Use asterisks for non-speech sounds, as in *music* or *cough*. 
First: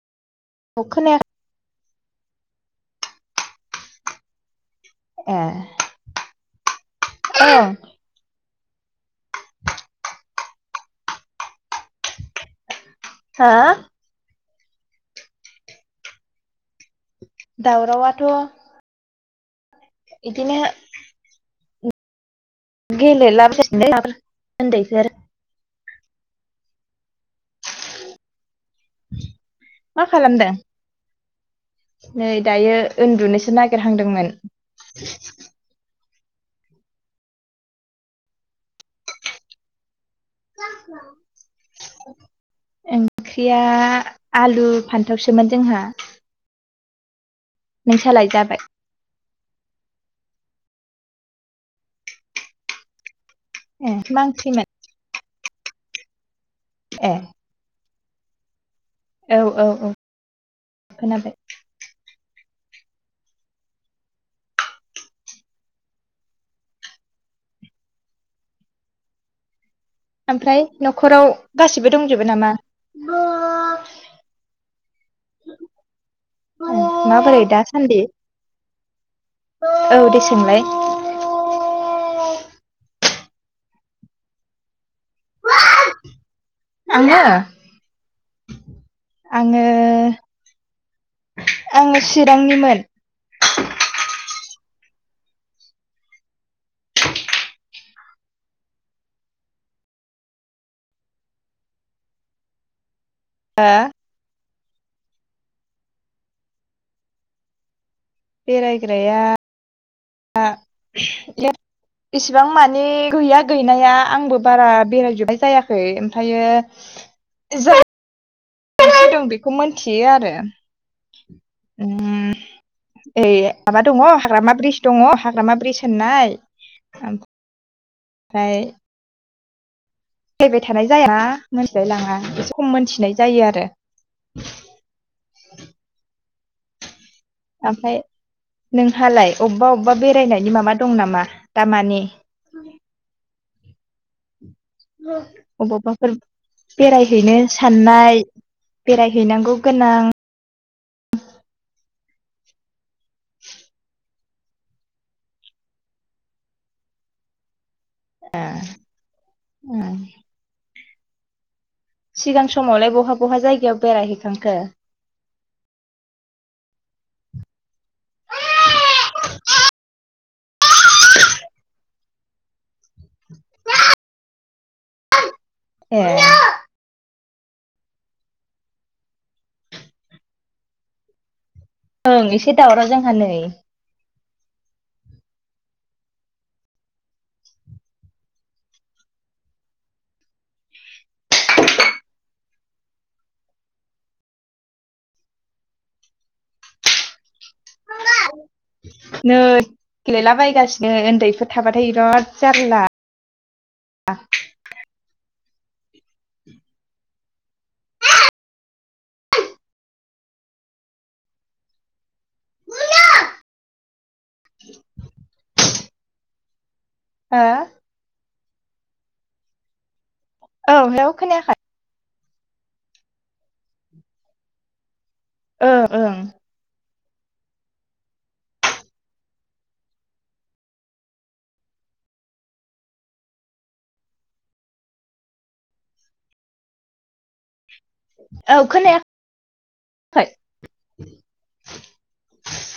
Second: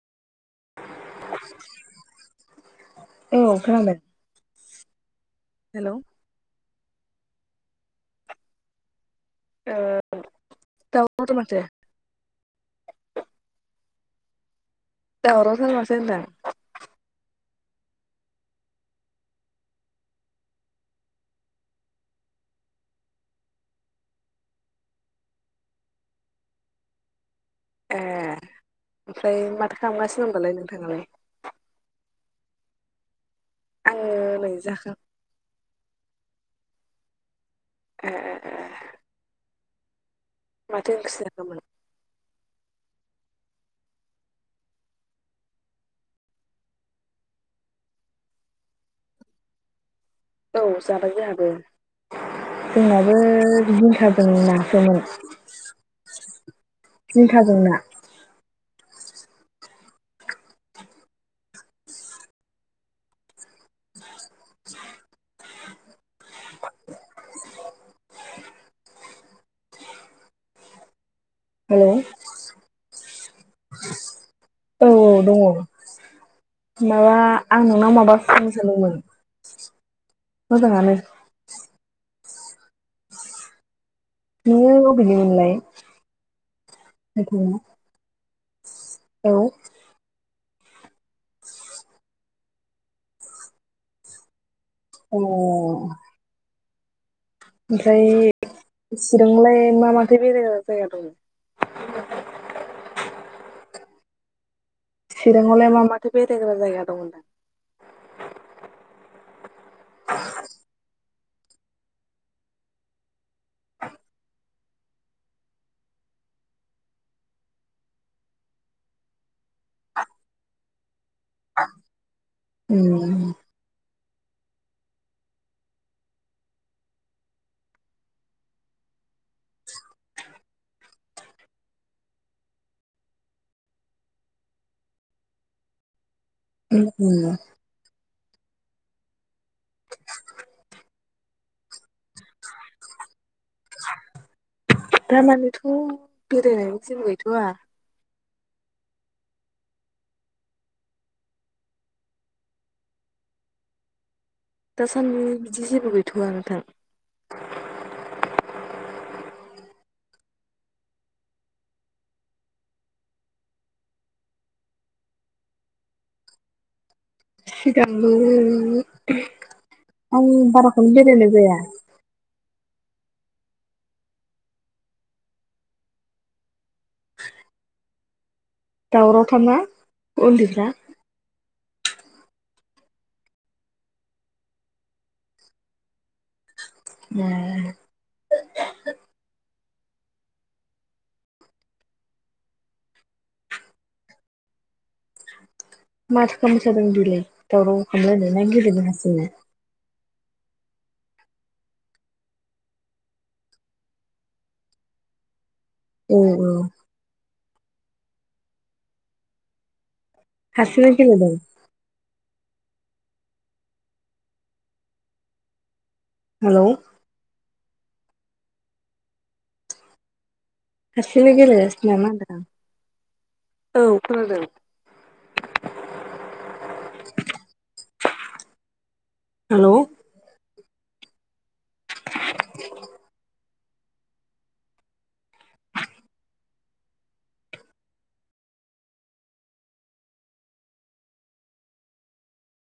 खोनायाखै औ खोनादों ए हेलौ ओ औ आ दावराव थार माथो हा दावराव थार माथो होनदां दावरावाथ' इदिनो गेल लाब ला द ज ए ओमफ्राय माथो मा खालामगासिनो खालामदों दंबालाय नोंथाङालाय नै दायो उन्दुनोसो आङो नागिरहांदोंमोन नै जाखां ए ए ए ए माथो ओंख्रि जाखोमोन ओंख्रिया आलु फानथावसोमोन जोंहा नों सालाय जाबाय औ जाबाय जोंहाबो जोंनाबो जिंखा ए मा जों ओंख्रिमोन नासोमोन ए जिंखा जोंना औ औ औ खोनाबाय ओमफ्राय न'खराव हेलौ गासिबो दंजोबो नामा औ औ दङ माबा माबोरै आं नोंनाव दासान्दि माबा फन स जादोंमोन औ दे सोंलाय मोजाङानो नोङो अबेनिमोनलाय आङो औ अ आङो आङो चिरांनिमोन अ ओमफ्राय चिरंलाय मा माथो बेरायग्रा जायगा दं *inaudible* हा चिराङावलाय मा माथो बेरायग्रा जायगा दं होनदां बेरायग्राया इसिबां मानि गैया गैनाया आंबो बारा बेरायजोबबाय जायाखै ओमफ्र ज *unintelligible* से दं बेखौ मिनथियो आरो उम ए आबाद दङ हाग्रामा ब्रिज दङ हाग्रामा ब्रिज होननाय *unintelligible* फाय फैबाय थानाय जाया मोनथिलाय लाङा एसे खम मोनथिनाय जायो आरो *inaudible* उम उम ओमफ्राय नोंहालाय अबबा अबबा बेरायनायनि माबा दं नामा दामानि? *inaudible* दामानिथ' अबावबाफोर बेरायनायनि जेबो बेरायहैनो गैथ'वा साननाय बेरायहैनांगौ गोनां दासान्दि बिदि जेबो गैथ'वा नोंथां। ए‌ उम। सिगां समावलाय बहा बहा जायगायाव बेरायहैखांखो? *inaudible* सिगांबो *unintelligible* आं बाराखौनो बेरायनाय जाया। *unintelligible* ए दावराव थारना उन्दैफ्रा? ओं एसे दावराव जोंहा नै। *unintelligible* माथो खालामबाय थादों बिलाय दावराव खामलायनो ना गेलेदों हारसिंनो? नै गेलेलाबायगासिनो ओन्दैफोर थाबाथाय इराद जारला। *unintelligible* उम उम हारसिङै गेलेदों? *unintelligible* हेलौ हो औ हेलौ हारसिंनो खोनायाखै गेलेगासिनो नामा *unintelligible* औ खोनादों। ओं ओं *inaudible* हेलौ *inaudible* औ खोनाया *unintelligible* खै *inaudible*